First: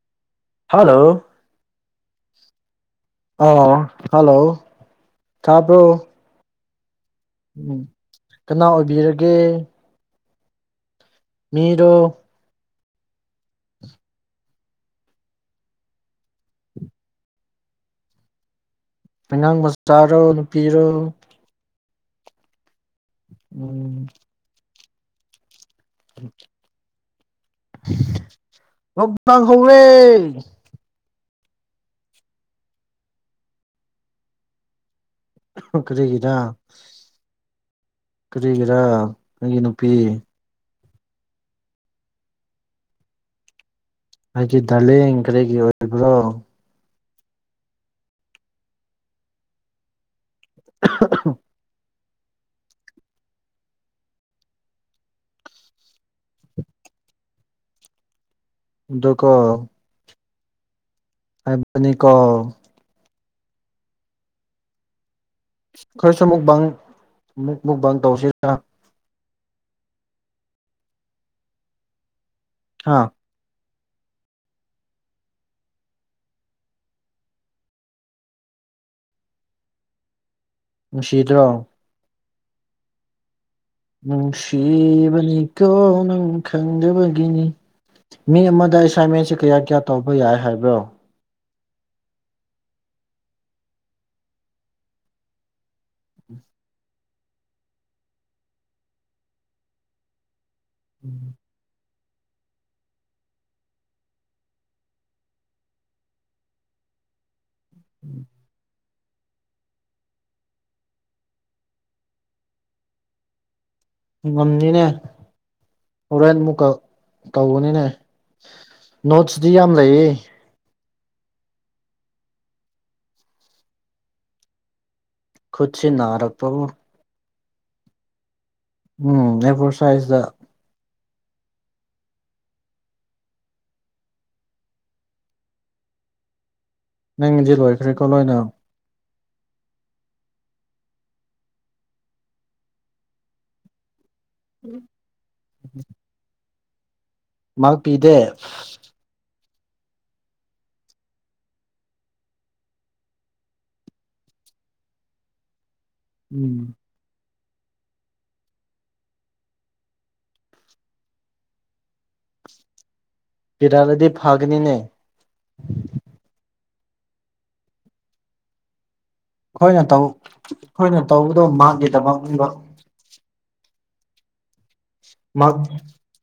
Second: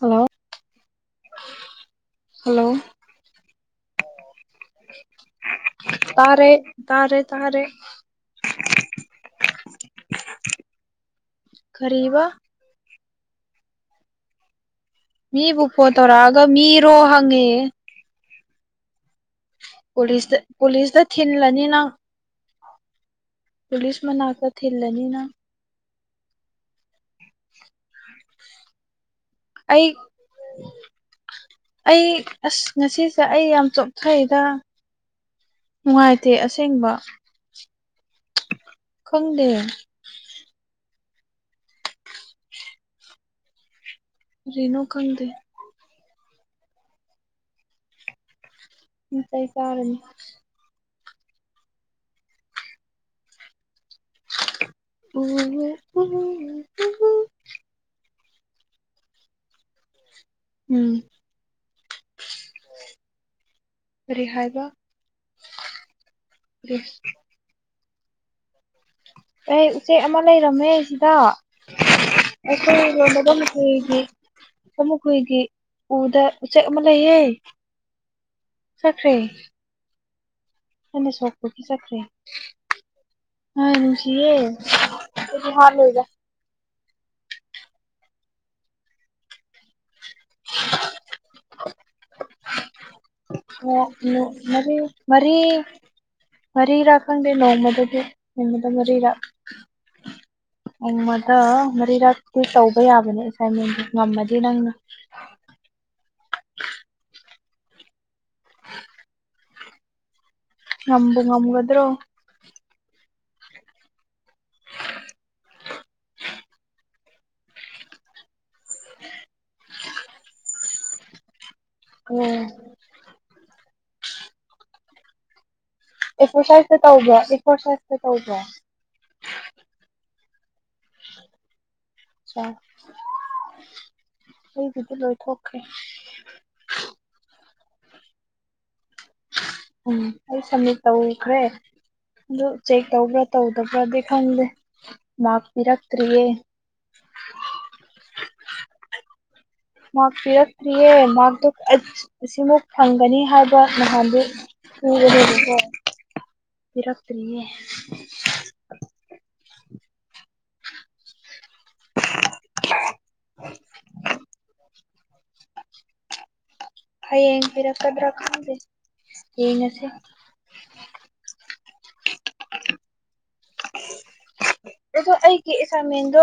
hello hello hello ꯑꯥ hello ꯇꯥꯕ꯭ꯔꯣ ꯇꯥꯔꯦ ꯇꯥꯔꯦ ꯇꯥꯔꯦ ꯎꯝ ꯀꯅꯥ ꯑꯣꯏꯕꯤꯔꯒꯦ ꯃꯤꯔ ꯀꯔꯤꯕ ꯃꯤꯕꯨꯄ ꯇꯔ ꯑꯒ ꯃꯤ ꯏꯔꯣ ꯍꯦ ꯑꯉꯥꯡ ꯃꯆꯥꯔꯣ ꯄꯨꯂꯤꯁꯇ ꯅꯨꯄꯤꯔꯣ ꯄꯨꯂꯤꯁꯇ ꯊꯜꯂꯅꯤꯅꯪ ꯄꯨꯂꯤꯁ ꯎꯝ ꯃꯅꯥꯛꯇ ꯊꯤꯜꯂꯅꯤꯅ ꯎꯝ ꯂꯥꯡ ꯍ ꯑꯩ ꯂꯩꯦ ꯑꯩ ꯑꯁ ꯉꯁꯤꯁꯦ ꯑꯩ ꯌꯥꯝ ꯆꯣꯊꯩꯗ ꯅꯨꯡꯉꯥꯏꯇꯦ ꯑꯁꯦꯡꯕ ꯀꯔꯤꯒꯤꯔꯥ ꯈꯪꯗꯦ ꯑꯩꯪꯒꯤ ꯅꯨꯄꯤ ꯑꯩꯒꯤ ꯀꯔꯤꯅꯣ ꯗꯂꯦꯡ ꯈꯪꯗꯦ ꯀꯔꯤꯒꯤ ꯑꯣꯏꯕ꯭ꯔꯣ ꯎ ꯇꯩꯁꯥꯔꯅꯤ [inaudible] ꯎ ꯎ ꯗꯨꯀꯣ ꯎꯝ ꯍꯥꯏꯕꯅꯤꯀꯣ ꯀꯔꯤ ꯍꯥꯏꯕ ꯈꯔꯁꯨ ꯑꯃꯨꯛꯪ ꯑꯃꯨꯛ ꯃꯨꯛ ꯕꯥꯪ ꯇꯧꯁꯤꯔ ꯑꯩ ꯎꯆꯦꯛ ꯑꯃ ꯂꯩꯔꯝꯃꯦ ꯁꯤꯗ ꯑꯩꯈꯣꯏ ꯍꯥ ꯌꯣꯟꯕꯒ ꯍꯨꯏꯒꯤ ꯑꯃꯨꯛ ꯍꯨꯏꯒꯤ ꯎꯗ ꯎꯆꯦꯛ ꯑꯃ ꯂꯩꯌꯦꯦ ꯁꯈ꯭ꯔꯤ ꯑꯅ ꯅꯨꯡꯁꯤꯗ꯭ꯔꯣ ꯁꯣꯛꯄꯒꯤ ꯆꯠꯈ꯭ꯔꯦ ꯍꯥꯏ ꯅꯨꯡꯁꯤꯌꯦ ꯑꯩꯗꯤ ꯎꯁꯤꯕꯅꯤ ꯍꯥꯠꯂꯣꯏꯗ ꯀꯣꯅꯪ ꯈꯪ ꯪꯒꯤ ꯃꯤ ꯑꯃꯗ ꯑꯦꯁꯥꯏꯟꯃꯦꯟꯁ ꯀꯌꯥ ꯀꯌꯥ ꯇꯧꯕ ꯌꯥꯏ ꯍꯥꯏꯕ꯭ꯔꯣ [inaudible] ꯑꯣ ꯎ ꯃꯔꯤ ꯃꯔꯤ ꯃꯔꯤꯔꯥ ꯈꯪꯗꯦ ꯅꯣꯡꯃꯗꯗꯤ ꯅꯣꯡꯃꯗ ꯃꯔꯤꯔꯥ ꯎꯃꯗ ꯃꯔꯤ ꯔ ꯑꯗꯨ ꯇꯧꯕ ꯌꯥꯕꯅꯦ ꯑꯦꯁꯥꯏꯟꯃꯦꯟꯗꯨ ꯉꯝꯃꯗꯤ ꯅꯪꯅ [unintelligible] ꯎꯝ ꯉꯝꯝꯕ ꯉꯝꯒꯗ꯭ꯔꯣ ꯉꯝꯅꯤꯅꯦ ꯍꯣꯔꯦꯟ ꯑꯃꯨꯛꯀ ꯇꯧꯒꯅꯤꯅꯦ ꯅꯣꯠꯁꯤꯗꯤ ꯌꯥꯝ ꯂꯩꯌꯦ ꯎꯝ ꯈꯨꯠꯁꯤ ꯅꯥꯔꯛꯄꯕꯨ ꯑꯦꯛꯁꯔꯁꯥꯏꯁꯇ ꯇꯧꯕ꯭ꯔꯥ ꯑꯦꯛꯁꯔꯁꯥꯏꯖꯇ ꯇꯧꯕ꯭ꯔꯥ ꯎꯝ ꯑꯩꯕꯣꯔ ꯁꯥꯏꯖꯗ ꯑꯩꯕꯨꯗꯤ ꯂꯣꯏꯊꯣꯛꯀꯦ ꯅꯪꯗꯤ ꯂꯣꯏꯈ꯭ꯔꯦꯀꯣ ꯅꯣꯏꯅ ꯎꯝ ꯑꯩ ꯁꯝꯃꯤꯠ ꯇꯧꯈ꯭ꯔꯦ ꯑꯗꯨ ꯆꯦꯛ ꯇꯧꯕ꯭ꯔꯥ ꯇꯧꯗꯕ꯭ꯔꯗꯤ ꯈꯪꯗꯦ ꯃꯥꯥꯛꯄꯤꯤꯔꯛꯇ꯭ꯔꯤꯌꯦ ꯃꯥꯔꯛ ꯄꯤꯗꯦ ꯃꯥꯔ ꯄꯤꯔꯛꯇ꯭ꯔꯤꯌꯦ ꯃꯥꯔꯛꯇꯣ ꯑꯁꯤꯃꯨ ꯐꯪꯒꯅꯤ ꯍꯥꯏꯕ ꯅꯍꯥꯟꯗꯨ ꯎꯝ ꯎꯝ ꯐꯔꯥꯇꯔꯤꯌꯦ [inaudible] ꯎꯝ ꯍꯌꯦꯡ ꯄꯤꯔꯛꯀꯗ꯭ꯔꯥ ꯈꯪꯗꯦ ꯑꯩꯈꯣꯏꯅ ꯌꯦꯡꯉꯁꯤ ꯇꯧ ꯑꯩꯈꯣꯏꯅ ꯇꯧꯕꯗꯣ ꯃꯥꯒꯤꯗꯃꯛꯅꯤꯕ ꯑꯗꯣ ꯑꯩꯒꯤ ꯃꯥꯔꯛ ꯏꯁꯥꯃꯦꯟꯗꯣ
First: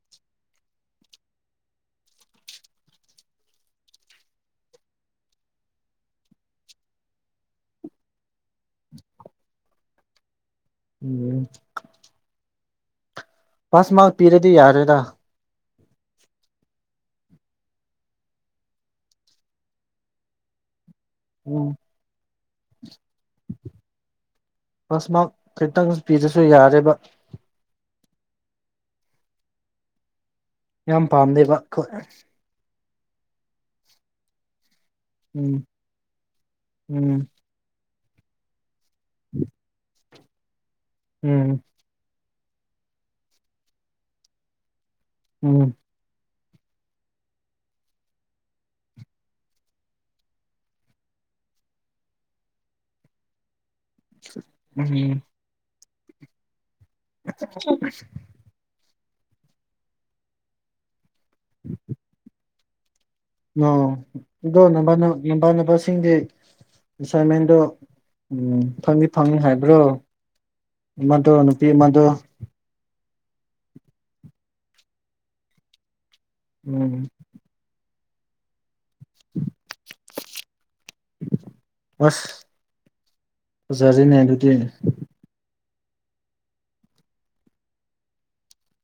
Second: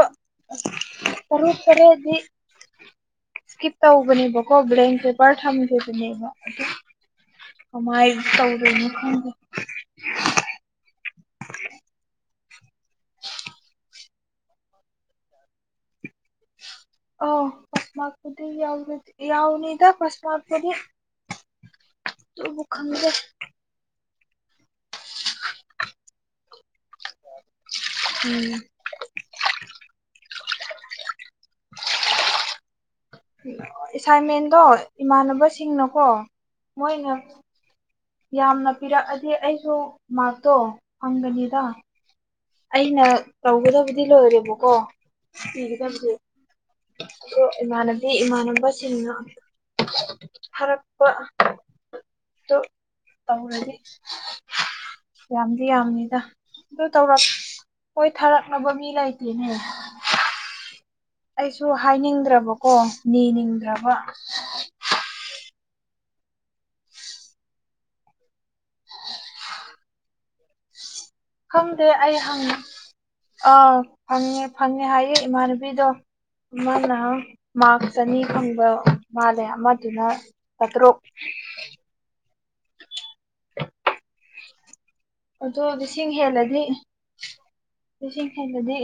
ꯇꯔꯨ ꯈꯔꯦꯗꯤ ꯏꯁꯀꯤꯞ ꯇꯧꯧꯕꯕꯅꯤ ꯕ꯭ꯂꯦꯡ ꯄꯦꯄꯔ ꯊꯝꯖꯦꯕꯅꯤꯕ ꯑꯗꯨ ꯀꯃꯥꯏꯅ ꯇꯧꯔꯣꯏꯅ ꯈꯪꯗꯦ ꯎꯝ ꯐꯁ ꯃꯥ ꯄꯤꯔꯗꯤ ꯌꯥꯔꯦꯗ ꯑꯣ ꯐꯁꯃꯥꯛꯄꯤꯗꯤ ꯌꯥꯎꯗꯤ ꯌꯥꯎꯅꯤꯗ ꯐꯁꯃꯄꯗꯤ ꯎꯝ ꯇꯕꯨ ꯈꯪꯗꯦ ꯐꯁ ꯃꯥ ꯈꯤꯇꯪ ꯄꯤꯗꯁꯨ ꯌꯥꯔꯦꯕ ꯎꯝ ꯌꯥꯝ ꯄꯥꯝꯗꯦꯕꯣꯏ ꯑꯦꯁꯥꯏꯟꯃꯦꯟꯗꯣ ꯎꯝ ꯏꯃꯥꯟꯅꯕꯁꯤꯡꯅꯀꯣ ꯃꯣꯏꯅ ꯎꯝ ꯌꯥꯝꯅ ꯄꯤꯔꯛꯑꯗꯤ ꯑꯩꯁꯨ ꯃꯥꯔꯛꯇꯣ ꯎꯝ ꯐꯪꯒꯅꯤꯗ ꯑꯩꯅ ꯇꯧꯒꯗꯕꯗꯤ ꯂꯣꯏꯔꯦꯕꯀꯣ ꯎꯝ ꯁꯤꯤꯒꯗꯕꯁꯦ ꯏꯃꯥꯟꯅꯕꯤ ꯏꯃꯥꯟꯅꯕꯁꯤꯡꯅ ꯊꯔꯛꯄ ꯑꯗꯨ ꯇꯧꯔꯅꯤ ꯎꯝ ꯌꯥꯝꯗꯤ ꯌꯥꯝꯅꯤꯗ ꯑꯗꯨ ꯇꯧꯔꯛ ꯍꯣꯏ ꯊꯥꯔꯛꯅꯕ ꯃꯤ ꯂꯩꯇꯦꯅꯦ ꯑꯩꯁꯨ ꯍꯥꯏꯅꯤꯡꯗ꯭ꯔꯕꯀꯣ ꯑ ꯅꯤꯅꯤꯡꯗ꯭ꯔꯕ ꯑꯗꯣ ꯅ ꯅꯃꯥꯟꯅꯕꯁꯤꯡꯁ ꯑꯦꯁꯥꯏꯟꯃꯦꯟꯗꯣ ꯎꯝ ꯐꯪꯅꯤ ꯐꯪꯅꯤ ꯍꯥꯏꯕ꯭ꯔꯣ ꯏꯃꯗꯨ ꯅꯨꯄꯤ ꯏ ꯈꯪꯗꯦ ꯃꯗꯨꯣ ꯑꯩ ꯍꯪ ꯑꯥ ꯐꯪꯉꯦ ꯐꯪꯉꯦ ꯍꯥꯏꯌꯦ ꯏꯃꯥꯟꯅꯕꯤꯗꯣ ꯎꯝ ꯏꯅ ꯆꯅꯤ ꯐꯪꯕ ꯃꯥꯜꯂꯦ ꯑꯃꯗꯨꯅ ꯆꯥꯇꯔꯨꯛ ꯑꯁ ꯑꯣꯖꯥꯖꯤꯅꯦ ꯑꯗꯨꯗꯤꯅꯦ ꯑꯗꯣ ꯂꯤꯁꯤꯡ ꯍꯦꯜꯂꯗꯤ ꯂꯤꯁꯤꯡ ꯍꯦꯜꯂꯗꯤ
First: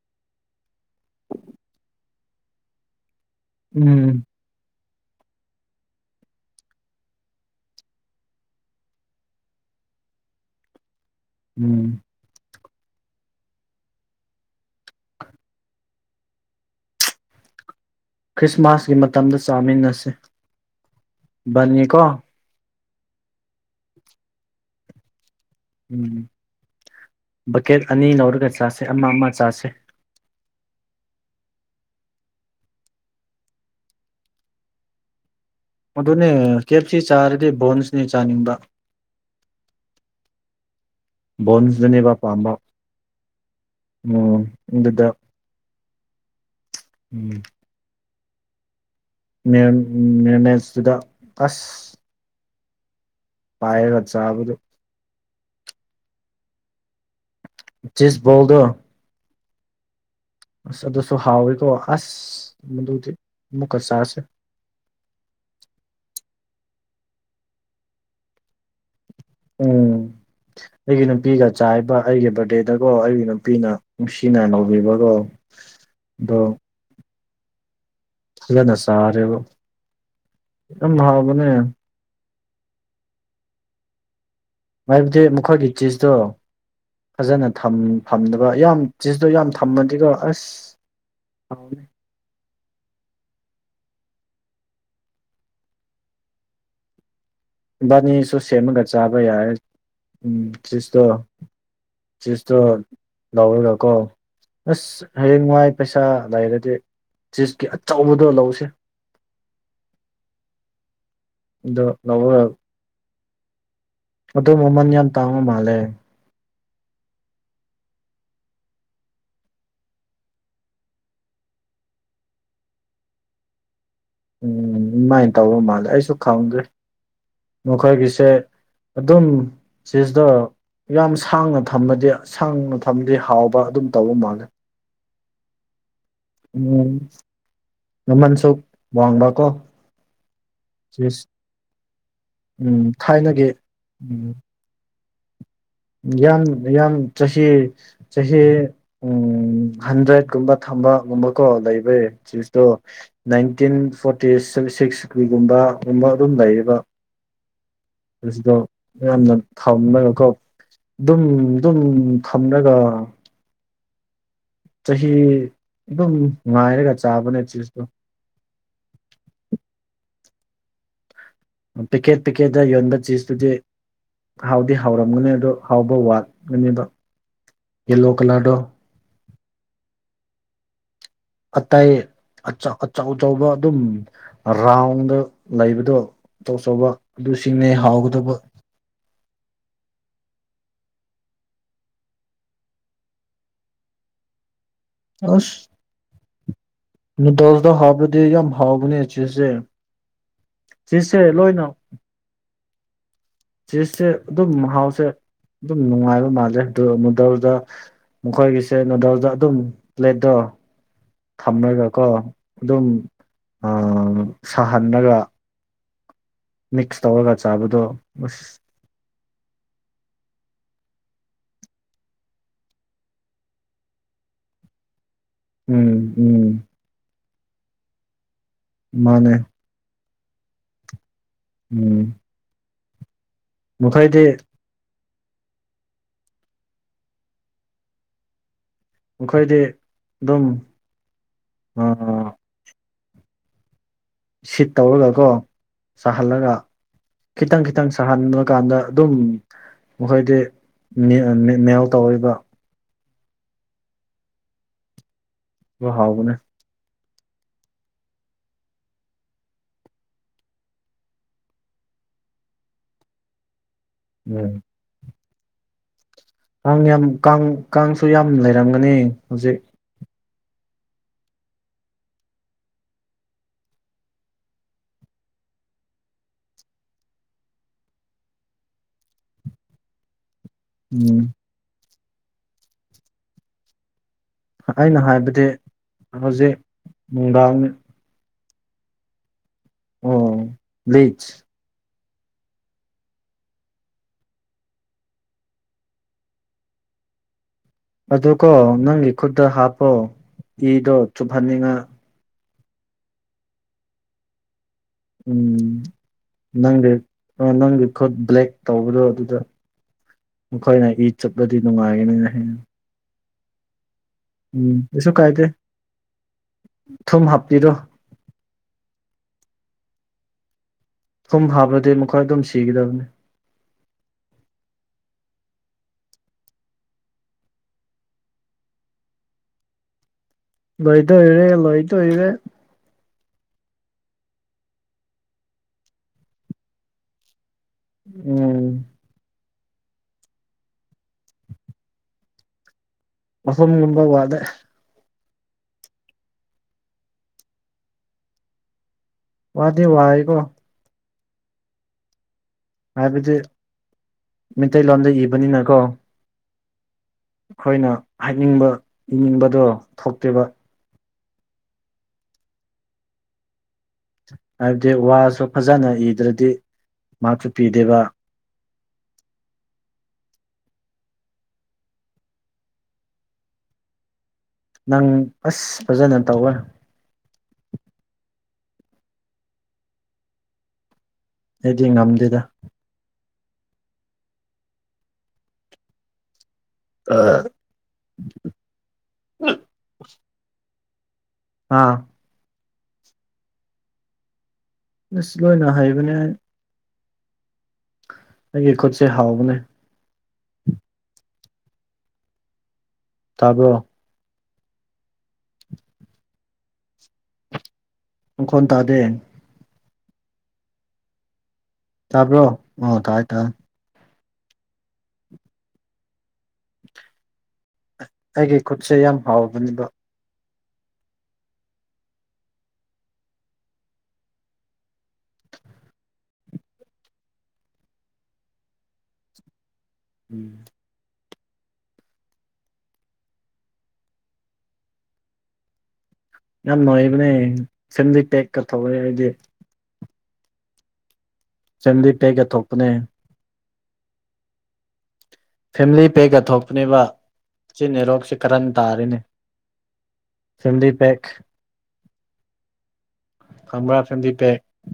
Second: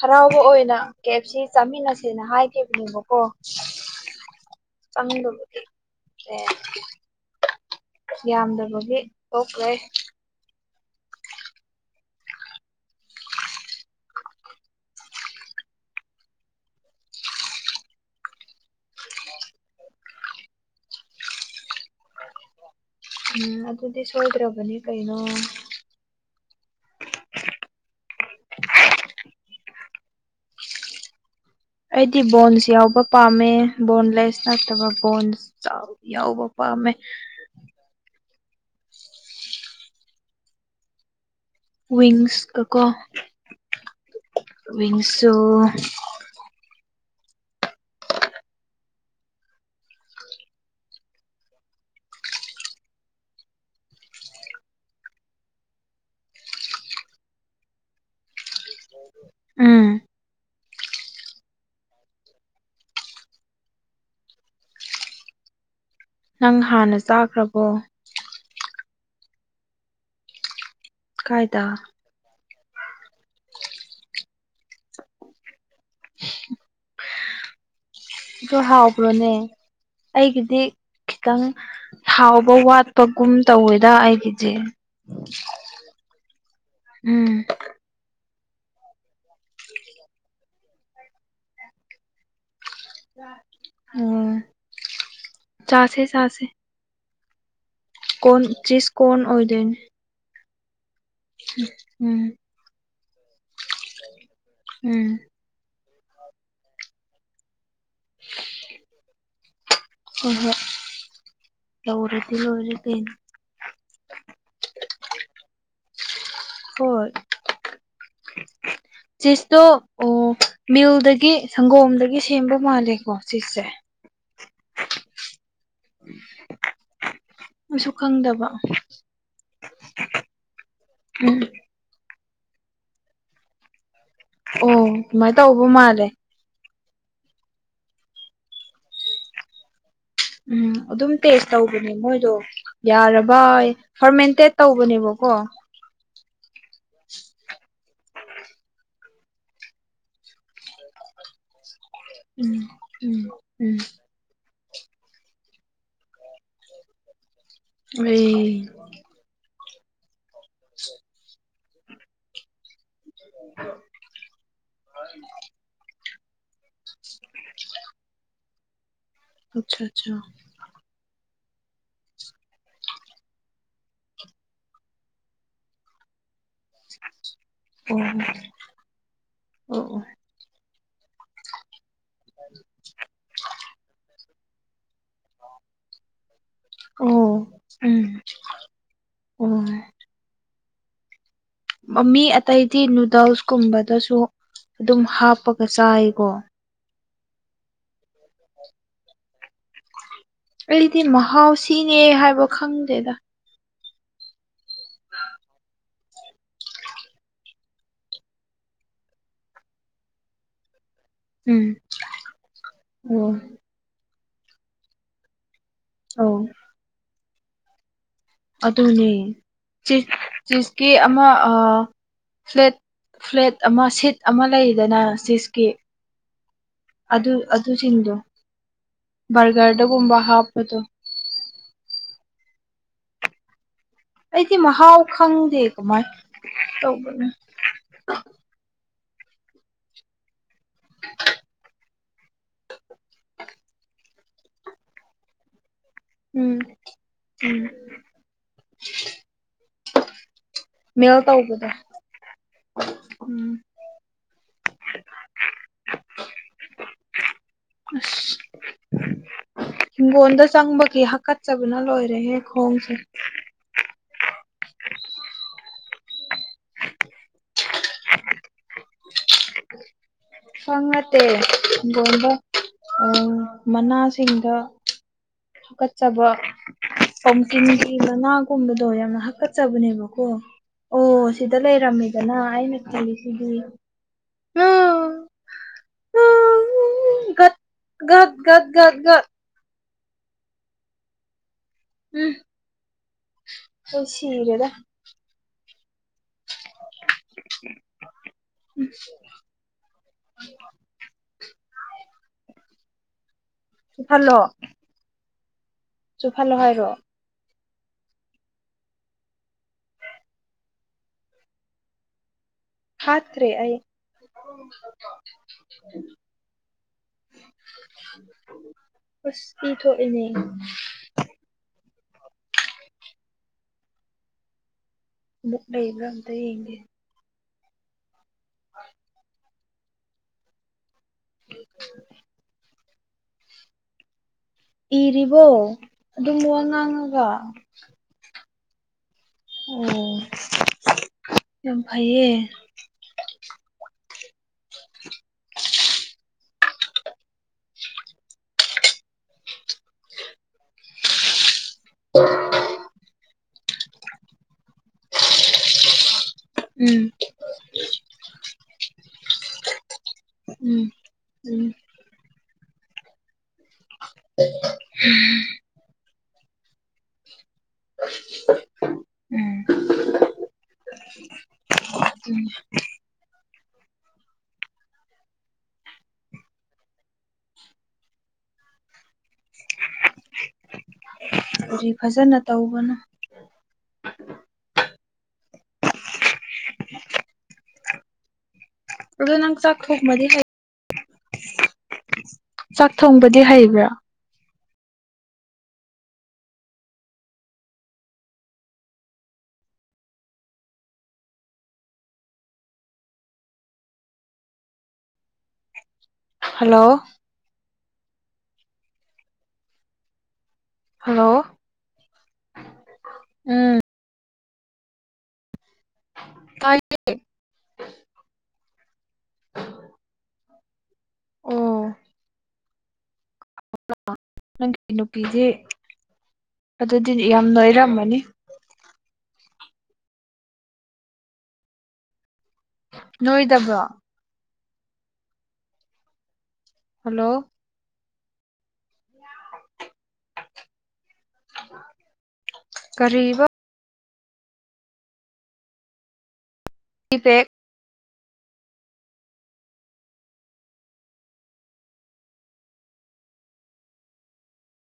ꯍꯔꯥꯎꯕ ꯑꯣꯏꯅ ꯀꯦꯞꯁꯤ ꯆꯥꯃꯤꯟꯅꯁꯦꯅ ꯍꯥꯏꯈꯤꯕꯅꯦꯕꯀꯣ ꯎꯝ ꯆꯗꯕ ꯑꯦ ꯌꯥꯝꯗꯕꯒꯤ ꯊꯣꯛꯈ꯭ꯔꯦ ꯎꯝ ꯈ꯭ꯔꯤꯁꯃꯥꯁꯀꯤ ꯃꯇꯝꯗ ꯆꯥꯃꯤꯟꯅꯁꯦ ꯕꯅꯤꯅꯤꯀꯣ ꯎꯝ ꯑꯗꯨꯗꯤ ꯁꯣꯏꯗ꯭ꯔꯕꯅꯦ ꯀꯩꯅꯣ ꯎꯝ ꯕꯛꯀꯦꯠ ꯑꯅꯤ ꯂꯧꯔꯒ ꯆꯥꯁꯦ ꯑꯃ ꯑꯃ ꯆꯥꯁꯦ ꯑꯩꯗꯤ ꯕꯣꯟꯁ ꯌꯥꯎꯕ ꯄꯥꯝꯃꯦ ꯕꯣꯟꯂꯦꯁ ꯅꯠꯇꯕ ꯕꯣꯟꯁ ꯆꯥꯎ ꯑꯗꯨꯅꯦ ꯌꯥꯎꯕ ꯀꯦꯞ ꯄꯥꯝꯃꯦ ꯁꯤ ꯆꯥꯔꯗꯤ ꯕꯣꯟꯁꯅꯦ ꯆꯥꯅꯤꯡꯕ ꯕꯣꯟꯁꯇꯨꯅꯦꯕ ꯋꯡꯁ ꯄꯥꯝꯕ ꯀꯀꯣ ꯎꯝ ꯑꯗꯨꯗ ꯋꯡꯁ ꯎꯝ ꯃꯅꯦꯇꯗ ꯑꯁ ꯄꯌꯦꯒ ꯆꯕꯗ ꯁꯕꯣꯜꯗꯣ ꯑꯝ ꯑꯁ ꯑꯗꯨꯁꯨ ꯍꯥꯎꯋꯦꯀꯣ ꯑꯁ ꯃꯗꯨꯗꯤ ꯑꯃꯨꯛꯀ ꯆꯔꯥꯁꯦ [unintelligible] ꯅꯪ ꯍꯥꯟꯅ ꯆꯥꯈ꯭ꯔꯕꯣ ꯎꯝ ꯑꯩꯒꯤ ꯅꯨꯄꯤꯒ ꯀꯥꯏꯗ ꯆꯥꯏꯕ ꯑꯩꯒꯤ ꯕꯥꯔꯗꯦ ꯗꯀꯣ ꯑꯩꯒꯤ ꯅꯨꯄꯤꯅ ꯅꯨꯡꯁꯤ ꯅꯧꯕꯤꯕꯀꯣ ꯑꯗꯣ ꯑꯗ ꯐꯖꯅ ꯍꯥꯎꯕ꯭ꯔꯣꯅꯦ ꯆꯥꯔꯦꯕ ꯑꯩꯒꯤꯗꯤ ꯌꯥꯝ ꯈꯤꯇꯪ ꯍꯥꯎꯕꯅꯦ ꯍꯥꯎꯕ ꯋꯥꯠꯄꯒꯨꯝ ꯇꯧꯋꯦꯗ ꯑꯩꯗꯤ ꯍꯥꯏꯕꯨꯗꯤ ꯃꯈꯣꯏꯒꯤ ꯆꯤꯁꯇꯣ ꯎꯝ ꯐꯖꯅ ꯐꯝꯕ ꯑꯗꯨꯒ ꯌꯥꯝꯌꯥꯝ ꯆꯖꯇꯣ ꯌꯥꯝ ꯊꯝꯃꯗꯤꯀꯣ ꯑꯁꯅꯦ ꯎꯝ ꯆꯥꯁꯦ ꯆꯥꯁꯦ ꯍꯕꯥꯅꯤ ꯀꯣꯟ ꯁꯁ ꯆꯤꯁ ꯑꯃꯒꯠꯖꯕ ꯀꯣꯟ ꯌꯥ ꯑꯣꯏꯗꯣꯏꯅꯦ ꯎꯝ ꯆꯁꯇꯣ ꯎꯝ ꯆꯁꯇꯣ ꯂꯥꯎꯑꯣꯔꯀꯣ ꯑꯁ ꯎꯝ ꯍꯌꯦꯡ ꯅꯨꯡꯉꯥꯏ ꯄꯩꯁꯥ ꯂꯩꯔꯗꯤ ꯆꯀꯤ ꯑꯆꯧꯕꯗ ꯂꯧꯁꯦ ꯍꯣꯏ ꯍꯣꯏ ꯑꯗꯣ ꯂꯧꯔꯗꯤ ꯂꯣꯏꯔꯦ ꯀ ꯑꯗꯨꯗꯨ ꯃꯃꯟ ꯌꯥꯝꯟ ꯇꯥꯉꯣ ꯃꯥꯜꯂꯦ ꯍꯣꯏ [unintelligible] ꯆꯤꯁꯇꯣ ꯑꯣ ꯃꯤꯜꯗꯒꯤ ꯁꯪꯒꯣꯝꯗꯒꯤ ꯁꯦꯝꯕ ꯃꯥꯜꯂꯦꯀꯣ ꯆꯤꯁꯁꯦ ꯎꯝ ꯑꯗꯨꯃꯥꯏꯅ ꯇꯧꯕ ꯃꯥꯜꯂꯦ ꯑꯩꯁꯨ ꯈꯪꯗ꯭ꯔꯦ ꯑꯁꯨ ꯈꯪꯗꯕ ꯑꯗꯨꯝ ꯁꯤꯁꯤꯗ ꯌꯥꯝ ꯎꯝ ꯁꯥꯡꯅ ꯊꯝꯃꯗꯤ ꯁꯥꯡꯅ ꯊꯝꯗꯤ ꯍꯥꯎꯕ ꯑꯗꯨꯝ ꯇꯧꯕ ꯃꯥꯂꯦ ꯑꯣ ꯑꯗꯨꯃꯥꯏꯅ ꯇꯧꯕ ꯃꯥꯜꯂꯦ ꯎꯝ ꯅꯃꯟꯁꯨꯛ ꯋꯥꯡꯕꯥꯀꯣ ꯎꯝ ꯑꯗꯨꯝ ꯇꯦꯁ ꯇꯧꯕꯅꯦ ꯃꯣꯏꯗꯣ ꯎꯝ ꯌꯥꯔꯕ ꯊꯥꯏꯅꯒꯤ ꯎꯝ ꯐꯔꯃꯦꯟꯇꯦꯠ ꯇꯧꯕꯅꯦꯕ ꯑꯣ ꯌꯥꯝ ꯌꯥꯝ ꯆꯍꯤ ꯆꯍꯤ ꯍꯟꯗ꯭ꯔꯦꯠꯀꯨꯝꯕ ꯊ ꯨꯝꯕ ꯀꯣ ꯂꯩꯕ ꯎꯝ ꯁꯤꯇ ꯎꯝ ꯅꯥꯏꯟꯇꯤꯟ ꯎꯝ ꯐꯣꯔꯇ ꯁ ꯁꯤꯛꯁ ꯀ꯭ꯔꯤꯒꯨꯝꯕꯒꯨꯝꯕ ꯑꯗꯨꯝ ꯂꯩꯌꯦꯕ ꯑꯗꯨꯗꯣ ꯑꯠꯆꯥ ꯃꯌꯥꯝꯅ ꯊꯝꯃꯒꯀꯣ ꯑꯗꯨꯝ ꯑꯗꯨꯝ ꯊꯝꯂꯒ [unintelligible] ꯆꯍꯤ ꯑꯗꯨꯝ ꯉꯉꯥꯏꯔꯒ ꯆꯥꯕꯅꯦ ꯆꯖꯇꯨ ꯑꯆꯥ ꯑꯆꯥ ꯄꯦꯛꯀꯦꯠ ꯄꯦꯛꯀꯦꯠꯇ ꯌꯣꯟꯕ ꯆꯖꯇꯨꯗꯤ ꯍꯥꯎꯗꯤ ꯍꯥꯎꯔꯝꯒꯅꯤ ꯑꯗꯨ ꯍꯥꯎꯕ ꯋꯥꯠ ꯑꯗ ꯑꯣ ꯌꯦꯜꯂꯣ ꯀꯂꯔꯗꯣ ꯑꯣ ꯑꯇꯩꯥꯏ ꯑꯆꯥꯎ ꯑ ꯆꯥꯎꯧꯕ ꯑꯗꯨꯝ ꯔꯥꯎꯟꯗ ꯂꯩꯕꯗꯣ ꯑꯆꯧ ꯑꯆꯧꯕ ꯑꯣ ꯑꯣ ꯑꯗꯨꯁꯤꯡꯅꯦ ꯍꯥꯎꯒꯗꯕ ꯑꯣ ꯃ ꯃꯤ ꯑꯇꯩꯗꯤ ꯅꯨꯗꯜꯁꯀꯨꯝꯕꯗꯁꯨ ꯑꯗꯨꯝ ꯍꯥꯞꯄꯒ ꯆꯥꯏꯀꯣ ꯃ ꯗꯁꯗꯣ ꯍꯥꯕꯗꯤ ꯌꯥ ꯃꯍꯥꯎꯕꯅꯤꯆꯦꯁꯦ ꯑꯩꯗꯤ ꯃꯍꯥꯎꯁꯤꯅꯦ ꯍꯥꯏꯕ ꯈꯪꯗꯦꯗ ꯆꯤꯁꯁꯦ ꯑꯗꯨꯝ ꯃꯍꯥꯎꯁꯦ ꯑꯗꯨꯝ ꯅꯨꯡꯉꯥꯏꯕ ꯃꯥꯜꯂꯦ ꯑꯃꯗꯧꯗ ꯃꯈꯣꯏꯒꯤꯁꯦ ꯅꯨꯣꯗꯜꯗ ꯑꯗꯨꯝ ꯄ꯭ꯂꯦꯠꯇꯣ ꯎꯝ ꯊꯝꯃꯒꯀꯣ ꯑꯗꯨꯝ ꯑꯣ ꯁꯥꯍꯂꯒ ꯑꯧ ꯃꯤꯛꯁ ꯇꯧꯔꯒ ꯆꯥꯕꯗꯣ ꯑꯁ ꯑꯗꯨꯅꯦ ꯆꯤꯁꯀꯤ ꯑꯃ ꯐ꯭ꯂꯦꯠ ꯐ꯭ꯂꯦꯠ ꯑꯃ ꯁꯤꯠ ꯑꯃ ꯂꯩꯗꯅ ꯆꯤꯁꯀꯤ ꯎꯝ ꯎꯝ ꯑꯗꯨ ꯑꯗꯨꯁꯤꯡꯗꯣ ꯃꯥꯅꯦ ꯕꯔꯒꯔꯗꯒꯨꯝꯕ ꯍꯥꯞꯄꯗꯣ ꯎꯝ ꯃꯈꯣꯏꯗꯤ ꯑꯩꯗꯤ ꯃꯍꯥꯎ ꯈꯪꯗꯦ ꯀꯃꯥꯏ ꯇꯧꯕꯅꯤ ꯃꯈꯣꯏꯗꯤ ꯑꯗꯨꯝ [unintelligible] ꯎꯝ ꯁꯤꯠ ꯇꯧꯔꯒꯀꯣ ꯁꯥꯍꯜꯂꯒ ꯎꯝ ꯎꯝ ꯈꯤꯇꯪ ꯈꯤꯇꯪ ꯁꯥꯍꯟꯕ ꯀꯥꯟꯗ ꯑꯗꯨꯝ ꯃꯈꯣꯏꯗꯤ ꯃꯦꯜ ꯇꯧꯕꯗꯣ ꯃꯦꯦꯜ ꯇꯧꯔꯤꯕ ꯎꯝ ꯑꯗꯨ ꯍꯥꯎꯕꯅꯦ ꯑ ꯍꯤꯡꯒꯣꯜꯗ ꯆꯪꯕꯒꯤ ꯍꯥꯀꯠꯆꯕꯅ ꯂꯣꯏꯔꯦꯍꯦ ꯈꯣꯡꯁꯦ ꯎꯝ ꯀꯥꯡ ꯌꯥꯝ ꯀꯥꯡ ꯀꯥꯡꯁꯨ ꯌꯥꯝ ꯂꯩꯔꯝꯒꯅꯤ ꯍꯧꯖꯤꯛ ꯐꯉ ꯇꯦ ꯣꯝꯕ ꯃꯅꯥꯁꯤꯡꯗ ꯍꯥꯀꯠꯆꯕ ꯄꯝꯀꯤ ꯅꯨꯡꯀꯤ ꯃꯅꯥꯥꯒꯨꯝꯕꯗꯣ ꯌꯥꯝꯅ ꯍꯥꯀꯠꯆꯕꯅꯦꯕꯀꯣ ꯎꯝ ꯑꯣ ꯁꯤꯗ ꯂꯩꯔꯝꯃꯦꯗꯅ ꯑꯩꯅ ꯈꯜꯂꯤꯁꯤꯗꯤ ꯑꯩꯅ ꯍꯥꯏꯕꯗꯤ ꯍꯧꯖꯤꯛ ꯒꯠ ꯅꯨꯡꯗꯥꯡꯅꯤ ꯒꯠ ꯒꯠ ꯒꯗꯒꯠ ꯑꯣ ꯖ ꯎꯝ ꯑ ꯁꯤꯒꯗ ꯑꯗꯨꯀꯣ ꯅꯪꯒꯤ ꯈꯨꯠꯇ ꯍꯥꯞꯄꯣ ꯏꯗꯣ ꯆꯨꯞꯍꯟꯅꯤꯡꯉ ꯁꯤ ꯐꯜꯂꯣ ꯎꯝ ꯅꯪꯒꯦ ꯑ ꯅꯪ ꯈꯨꯠ ꯈꯨꯠ ꯕ꯭ꯂꯦꯛ ꯇꯧꯕꯗꯣ ꯑꯗꯨꯗ ꯃꯈꯣꯏꯅ ꯏ ꯆꯠꯄꯗꯤ ꯅꯨꯡꯉꯥꯏꯒꯅꯤꯅ ꯍꯌꯦꯟꯅ ꯈꯇ꯭ꯔꯦ ꯑꯩ ꯀꯩꯁꯨ ꯀꯥꯏꯗꯦ ꯊꯨꯝ ꯍꯥꯞꯄꯤꯔꯣ ꯑꯁ ꯄꯤ ꯊꯣꯛꯏꯅꯦ ꯊꯨꯝ ꯍꯥꯞꯂꯗꯤ ꯃꯈꯣꯏ ꯑꯗꯨꯝ ꯁꯤꯒꯗꯕꯅꯤ ꯑꯃꯨꯛ ꯂꯩꯕ꯭ꯔꯥ ꯑꯝꯇ ꯌꯦꯡꯒꯦ ꯍ ꯂꯣꯏꯗ ꯍꯣꯏꯔꯦ ꯂꯣꯏ ꯇ ꯑꯣꯏꯣꯏꯔꯦ ꯏꯔꯤꯕꯣ ꯑꯗꯨꯝ ꯋꯥ ꯉꯥꯡꯉꯒ ꯎꯝ ꯑꯣ ꯌꯥꯝ ꯐꯩꯌꯦ ꯗꯩ ꯋꯥꯗꯤ ꯋꯥꯏꯀꯣ [inaudible] ꯍꯥꯏꯕꯗꯤ ꯃꯤꯇꯩꯂꯣꯟꯗ ꯏꯕꯅꯤꯅꯀꯣ ꯎꯝ ꯑꯩꯈꯣꯏꯅ ꯍꯥꯏꯅꯤꯡꯕ ꯏꯅꯤꯡꯕꯗꯣ ꯊꯣꯛꯇꯦꯕ ꯎꯝ ꯎꯝ ꯍꯥꯏꯕꯗꯤ ꯋꯥꯁꯨ ꯐꯖꯅ ꯏꯗ꯭ꯔꯗꯤ ꯃꯥꯛꯁꯨ ꯄꯤꯗꯦꯕ ꯎꯝ ꯅꯪ ꯑꯁ ꯐꯖꯅ ꯇꯧꯋꯦ ꯑꯩꯗꯤ ꯀꯔꯤ ꯐꯖꯅ ꯉꯝꯗꯦꯗ ꯇꯧꯕꯅ ꯑꯥ ꯑꯗꯣ ꯅꯪ ꯆꯥꯛ ꯊꯣꯡꯕꯗꯤ ꯍꯩ ꯑꯥ ꯆꯥꯛ ꯊꯣꯡꯕꯗꯤ ꯍꯩꯕ꯭ꯔꯥ ꯑꯁ ꯂꯣꯏꯅ ꯍꯩꯕꯅꯦ ꯑꯩ ꯑꯩꯒꯤ ꯈꯨꯠꯁꯦ ꯍꯥꯥꯎꯕꯅꯦ ꯇꯥꯕ꯭ꯔꯣ [inaudible] ꯍꯜꯂꯣ ꯃꯈꯣꯟ ꯇꯥꯗꯦ ꯍꯜꯂꯣ ꯇꯥꯕ꯭ꯔꯣ ꯑꯣ ꯇꯥꯏ ꯇꯥꯏ ꯎꯝ ꯇꯥꯏ ꯌꯦ ꯑꯩꯒꯤ ꯈꯨꯠꯁꯦ ꯌꯥꯝ ꯍꯥꯎꯕꯅꯦꯕ ꯑꯣ [unintelligible] ꯅꯪꯒꯤ ꯅꯨꯄꯤꯗꯤ ꯑꯗꯨꯗꯤ ꯌꯥꯝ ꯅꯣꯏꯔꯝꯃꯅꯤ ꯎꯝ ꯅꯣꯏꯗꯕ꯭ꯔꯣ ꯌꯥꯝ ꯍꯜꯂꯣ ꯅꯣꯏꯕꯅꯦ ꯐꯦꯝꯂꯤ ꯄꯦꯛꯀ ꯊꯣꯛꯂꯦ ꯑꯩꯗꯤ ꯆꯟꯗꯤ ꯄꯦꯛꯒ ꯊꯣꯛꯄꯅꯦ ꯀꯔꯤꯕ ꯐꯦꯃꯤꯂꯤ ꯄꯦꯛꯀ ꯊꯣꯛꯄꯅꯦꯕ ꯄꯦ ꯆꯤꯟꯅꯦꯔꯣꯛꯆꯤ ꯀꯔꯟ ꯇꯥꯔꯦꯅꯦ ꯐꯦꯃꯤꯂꯤ ꯄꯦꯛ ꯈꯪꯕ꯭ꯔꯥ ꯐꯦꯝꯂꯤ ꯄꯦꯛ